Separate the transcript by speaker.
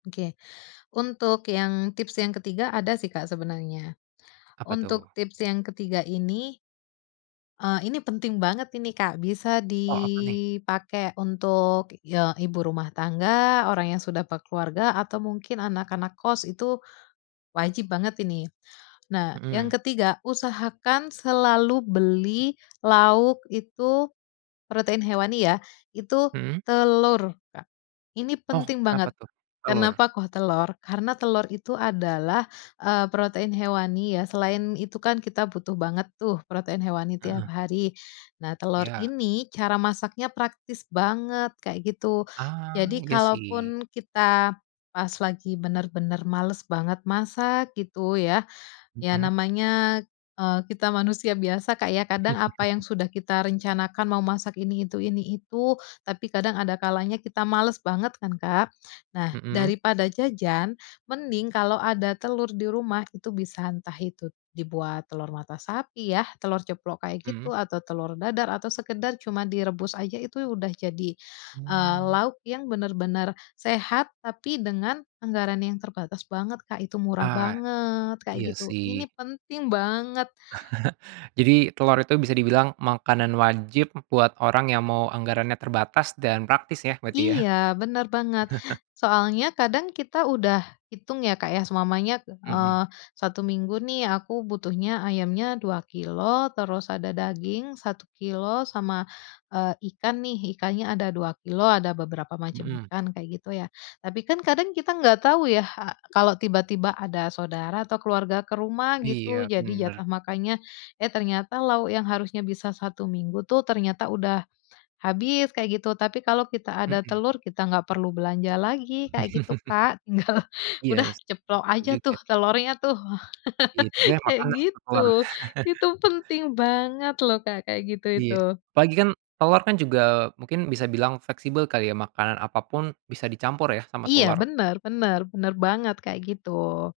Speaker 1: Oke. Untuk yang, tips yang ketiga ada sih Kak, sebenarnya.
Speaker 2: Apa
Speaker 1: Untuk,
Speaker 2: tuh?
Speaker 1: tips yang ketiga ini eee, ini penting banget ini Kak, bisa
Speaker 2: Oh, apa nih?
Speaker 1: dipakai untuk, ya ibu rumah tangga, orang yang sudah bekeluarga atau mungkin anak-anak kos, itu wajib banget ini. Nah, yang
Speaker 2: Mhm.
Speaker 1: ketiga usahakan selalu beli lauk itu, protein hewani ya, itu
Speaker 2: Mhm?
Speaker 1: telur Kak. Ini
Speaker 2: Oh,
Speaker 1: penting
Speaker 2: kenapa
Speaker 1: banget.
Speaker 2: tuh? Telur.
Speaker 1: Kenapa kok telur? Karena, telur itu adalah, e protein hewani, ya. Selain itu kan, kita butuh banget tuh, protein hewani tiap
Speaker 2: Heeh.
Speaker 1: hari. Nah, telur
Speaker 2: Iya.
Speaker 1: ini cara masaknya praktis banget, kayak gitu.
Speaker 2: Ah,
Speaker 1: Jadi,
Speaker 2: iya sih.
Speaker 1: kalaupun kita pas lagi benar-benar malas banget masak, gitu ya, ya
Speaker 2: Mhm.
Speaker 1: namanya, eee, kita manusia biasa Kak, ya kadang apa yang sudah kita rencanakan mau masak ini itu ini itu, tapi kadang ada kalanya kita males banget kan, Kak. Nah,
Speaker 2: Mhm?
Speaker 1: daripada jajan mending kalau ada telur di rumah itu bisa, entah itu dibuat telur mata sapi ya, telur ceplok, kayak
Speaker 2: Mhm.
Speaker 1: gitu, atau telur dadar, atau sekedar cuma direbus aja, itu udah jadi, eee,
Speaker 2: Hmm.
Speaker 1: lauk yang benar-benar sehat, tapi dengan anggaran yang terbatas banget Kak, itu murah
Speaker 2: Ah,
Speaker 1: banget, kayak
Speaker 2: iya
Speaker 1: gitu,
Speaker 2: sih.
Speaker 1: ini penting banget.
Speaker 2: Jadi, telur itu bisa dibilang makanan wajib buat orang yang mau anggarannya terbatas, dan praktis ya, berarti ya?
Speaker 1: Iya, benar banget. Soalnya, kadang kita udah hitung ya, Kak, ya, seumpamanya,
Speaker 2: Mhm.
Speaker 1: eee, 1 minggu nih, aku butuhnya ayamnya 2 kilogram, terus ada daging 1 kilogram, sama, eee, ikan nih, ikannya ada 2 kilogram ada beberapa macam
Speaker 2: Mhm.
Speaker 1: ikan, kayak gitu ya. Tapi kan, kadang kita nggak tahu ya, ha kalau tiba-tiba ada saudara atau keluarga ke rumah gitu,
Speaker 2: Iya,
Speaker 1: jadi
Speaker 2: benar.
Speaker 1: jatah makannya, eh, ternyata lauk yang harusnya bisa 1 minggu tuh ternyata udah habis, kayak gitu. Tapi, kalau kita ada
Speaker 2: Mhm.
Speaker 1: telur, kita nggak perlu belanja lagi, kayak gitu Kak, tinggal,
Speaker 2: Iya
Speaker 1: udah
Speaker 2: sih
Speaker 1: ceplok
Speaker 2: s
Speaker 1: aja tuh
Speaker 2: juga.
Speaker 1: telurnya tuh,
Speaker 2: Iya, ini yang
Speaker 1: kayak
Speaker 2: makan [unintelligible] sama telur.
Speaker 1: gitu. Itu penting banget loh Kak, kayak gitu itu.
Speaker 2: Iya, apalagi kan, telor kan juga, mungkin bisa bilang fleksibel kali ya, makanan apapun bisa dicampur ya, sama
Speaker 1: Iya,
Speaker 2: telor.
Speaker 1: benar benar benar banget, kayak gitu.